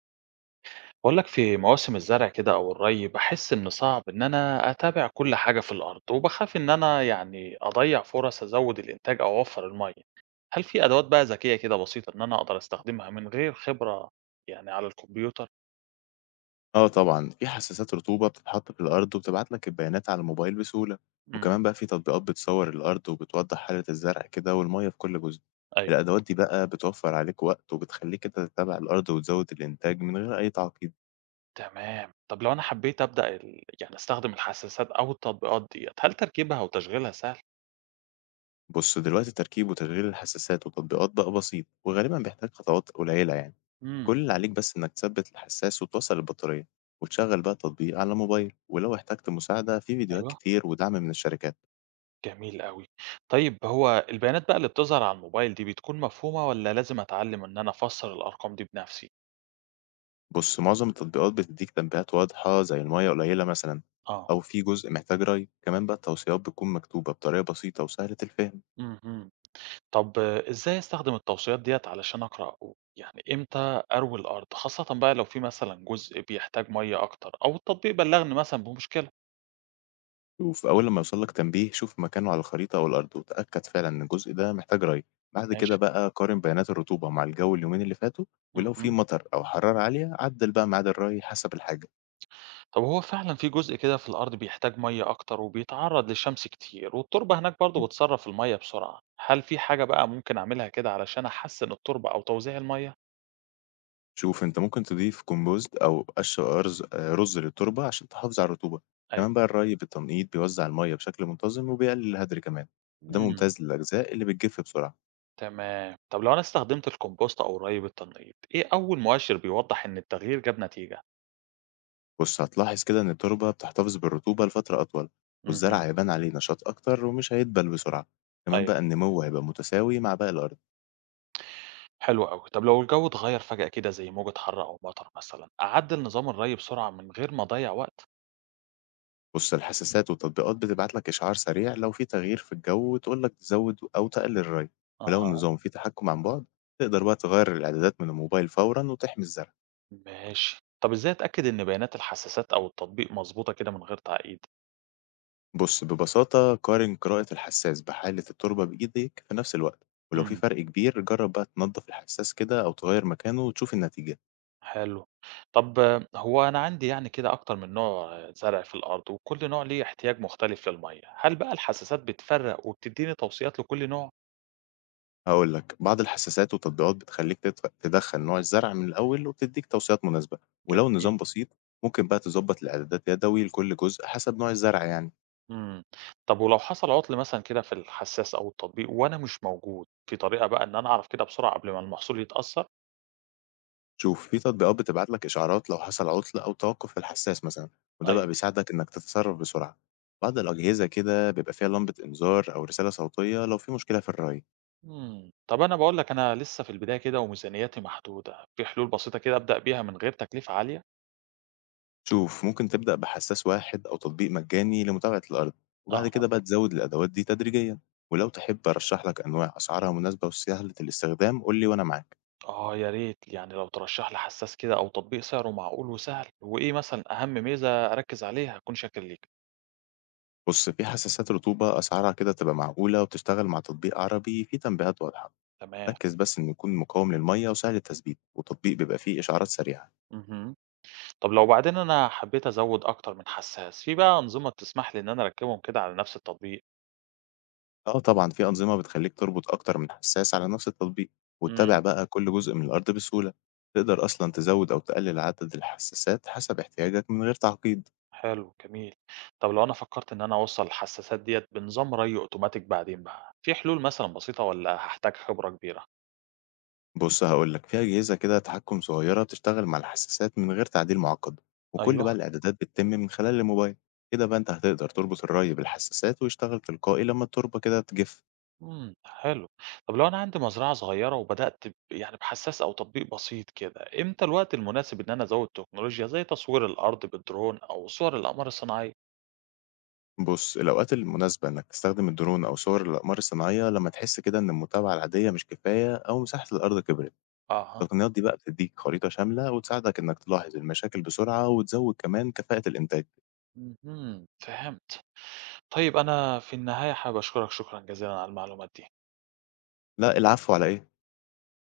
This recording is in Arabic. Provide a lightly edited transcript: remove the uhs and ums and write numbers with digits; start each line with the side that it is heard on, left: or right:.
right: باقول لك في مواسم الزرع كده أو الري باحس إن صعب إن أنا أتابع كل حاجة في الأرض، وباخاف إن أنا أضيّع فرص أزوّد الإنتاج أو أوفّر المَيّة. هل في أدوات بقى ذكية كده بسيطة إن أنا أقدر أستخدمها من غير خبرة يعني على الكمبيوتر؟
left: آه طبعًا، في حساسات رطوبة بتتحط في الأرض وبتبعت لك البيانات على الموبايل بسهولة،
right: إمم،
left: وكمان بقى في تطبيقات بتصور الأرض وبتوضح حالة الزرع كده والمَيّة في كل جزء.
right: أيوه،
left: الأدوات دي بقى بتوفّر عليك وقت وبتخلّيك أنت تتابع الأرض وتزوّد الإنتاج من غير أي تعقيد.
right: تمام. طب لو أنا حبيت أبدأ ال يعني أستخدم الحساسات أو التطبيقات ديّة، هل تركيبها وتشغيلها سهل؟
left: بُص، دلوقتي تركيب وتشغيل الحساسات وتطبيقات بقى بسيط وغالبًا بيحتاج خطوات قليلة يعني، كل
right: إمم،
left: اللي عليك بس إنك تثبّت الحساس وتوصّل البطارية، وتشغّل بقى التطبيق على الموبايل، ولو احتجت مساعدة في فيديوهات
right: أيوه.
left: كتير ودعم من الشركات.
right: جميل أوي. طيب هو البيانات بقى اللي بتظهر على الموبايل دي بتكون مفهومة والّا لازم أتعلّم إن أنا أفسّر الأرقام دي بنفسي؟
left: بُص، معظم التطبيقات بتدّيك تنبيهات واضحة زي المَيّة قليلة مثلًا،
right: آه،
left: أو في جزء محتاج ري، كمان بقى التوصيات بتكون مكتوبة بطريقة بسيطة وسهلة الفهم،
right: اهم. طب آه، إزاي أستخدم التوصيات ديّة علشان أقرأ أو إمتى أروي الأرض؟ خاصةً بقى لو في مثلًا جزء بيحتاج مَيّة أكتر أو التطبيق بلّغني مثلًا بمشكلة.
left: وفي أول لمّا يوصل لك تنبيه شوف مكانه على الخريطة أو الأرض وتأكد فعلًا إن الجزء ده محتاج ري، بعد كده
right: ماشي.
left: بقى قارن بيانات الرطوبة مع الجو اليومين اللي فاتوا، ولو في
right: اهم.
left: مطر أو حرارة عالية عدّل بقى ميعاد الري حسب الحاجة.
right: طب هو فعلًا في جزء كده في الأرض بيحتاج مَيّة أكتر وبيتعرّض للشمس كتير والتربة هناك برضه بتصرّف المَيّة بسرعة. هل في حاجة بقى ممكن أعملها كده علشان أحسّن التربة أو توزيع المَيّة؟
left: شوف، أنت ممكن تضيف كومبوست أو قش أرز رز للتربة عشان تحافظ على الرطوبة،
right: أيوه.
left: كمان بقى الري بالتنقيط بيوزّع المَيّة بشكل منتظم وبيقلل الهدر كمان، وده
right: إمم،
left: ممتاز للأجزاء اللي بتجف بسرعة.
right: تمام. طب لو أنا استخدمت الكومبوست أو الري بالتنقيط، إيه أول مؤشر بيوضح إن التغيير جاب نتيجة؟
left: بُص، هتلاحظ كده إن التربة بتحتفظ بالرطوبة لفترة أطول، والزرع
right: اهم،
left: هيبان عليه نشاط أكتر ومش هيدبل بسرعة، كمان
right: أيوه،
left: بقى النمو هيبقى متساوي مع باقي الأرض.
right: حلو أوي. طب لو الجو اتغير فجأة كده زي موجة حر أو مطر مثلًا، أعدل نظام الري بسرعة من غير ما أضيع وقت؟
left: بُص، الحساسات والتطبيقات بتبعت لك إشعار سريع لو في تغيير في الجو وتقول لك تزود أو تقلل الري، ولو
right: أها،
left: النظام فيه تحكم عن بُعد تقدر بقى تغيّر الإعدادات من الموبايل فورًا وتحمي الزرع.
right: ماشي. طب إزاي أتأكد إن بيانات الحساسات أو التطبيق مضبوطة كده من غير تعقيد؟
left: بُص، ببساطة قارن قراءة الحساس بحالة التربة بإيديك في نفس الوقت، ولو في
right: إمم،
left: فرق كبير جرب بقى تنضف الحساس كده أو تغير مكانه وتشوف النتيجة.
right: حلو. طب آه، هو أنا عندي كده أكتر من نوع آه، زرع في الأرض، وكل نوع ليه احتياج مختلف للمَيّة، هل بقى الحساسات بتفرق وبتديني توصيات لكل نوع؟
left: هاقول لك، بعض الحساسات والتطبيقات بتخليك تدخل نوع الزرع من الأول وبتديك توصيات مناسبة، ولو
right: جميل،
left: النظام بسيط ممكن بقى تضبط الإعدادات يدوي لكل جزء حسب نوع الزرع يعني.
right: إمم. طب ولو حصل عُطل مثلًا كده في الحسّاس أو التطبيق وأنا مش موجود، في طريقة بقى إن أنا أعرف كده بسرعة قبل ما المحصول يتأثّر؟
left: شوف، في تطبيقات بتبعت لك إشعارات لو حصل عطل أو توقف في الحساس مثلًا، وده بقى
right: أيوه.
left: بيساعدك إنك تتصرف بسرعة، بعض الأجهزة كده بيبقى فيها لمبة إنذار أو رسالة صوتية لو في مشكلة في الري.
right: إمم. طب أنا باقول لك أنا لسّه في البداية كده وميزانيّتي محدودة، في حلول بسيطة كده أبدأ بيها من غير تكلفة عالية؟
left: شوف، ممكن تبدأ بحساس واحد أو تطبيق مجاني لمتابعة الأرض، وبعد كده
right: أها.
left: بقى تزود الأدوات دي تدريجيا، ولو تحب أرشح لك أنواع أسعارها مناسبة وسهلة الاستخدام قول لي وأنا معاك.
right: آه يا ريت، لو ترشّح لي حسّاس كده أو تطبيق سعره معقول وسهل، وإيه مثلًا أهَم ميزة أركّز عليها؟ هاكون شاكر ليك.
left: بص، في حساسات رطوبة أسعارها كده تبقى معقولة وبتشتغل مع تطبيق عربي فيه تنبيهات واضحة،
right: تمام.
left: ركز بس إنه يكون مقاوم للمية وسهل التثبيت، وتطبيق بيبقى فيه إشعارات سريعة.
right: اهم. طب لو بعدين أنا حبّيت أزوّد أكتر من حسّاس، في بقى أنظمة بتسمح لي إن أنا أركّبهم كده على نفس التطبيق؟
left: أه طبعا، في أنظمة بتخليك تربط أكتر من حساس على نفس التطبيق وتتابع
right: إمم،
left: بقى كل جزء من الأرض بسهولة، تقدر أصلا تزود أو تقلل عدد الحساسات حسب احتياجك من غير تعقيد.
right: حلو جميل. طب لو أنا فكّرت إن أنا أوصّل الحساسات ديّة بنظام ري أوتوماتيك بعدين بقى، في حلول مثلًا بسيطة والّا هاحتاج خبرة كبيرة؟
left: بُص، هاقول لك، في أجهزة كده تحكُّم صغيرة بتشتغل مع الحساسات من غير تعديل معقّد، وكل
right: أيوه،
left: بقى الإعدادات بتتم من خلال الموبايل، كده بقى أنت هتقدر تربط الري بالحساسات ويشتغل تلقائي لمّا التربة كده تجف.
right: إمم، حلو. طب لو أنا عندي مزرعة صغيرة وبدأت ب يعني بحساس أو تطبيق بسيط كده، إمتى الوقت المناسب إن أنا أزوّد تكنولوجيا زي تصوير الأرض بالدرون أو صور الأقمار الصناعية؟
left: بُص، الأوقات المناسبة إنك تستخدم الدرون أو صور الأقمار الصناعية لمّا تحس كده إن المتابعة العادية مش كفاية أو مساحة الأرض كبرت.
right: أها،
left: التقنيات دي بقى بتديك خريطة شاملة وتساعدك إنك تلاحظ المشاكل بسرعة وتزوّد كمان كفاءة الإنتاج.
right: اهم، فهمت. طيب أنا في النهاية حابب أشكرك شكرًا جزيلًا على المعلومات دي.
left: لأ، العفو على إيه؟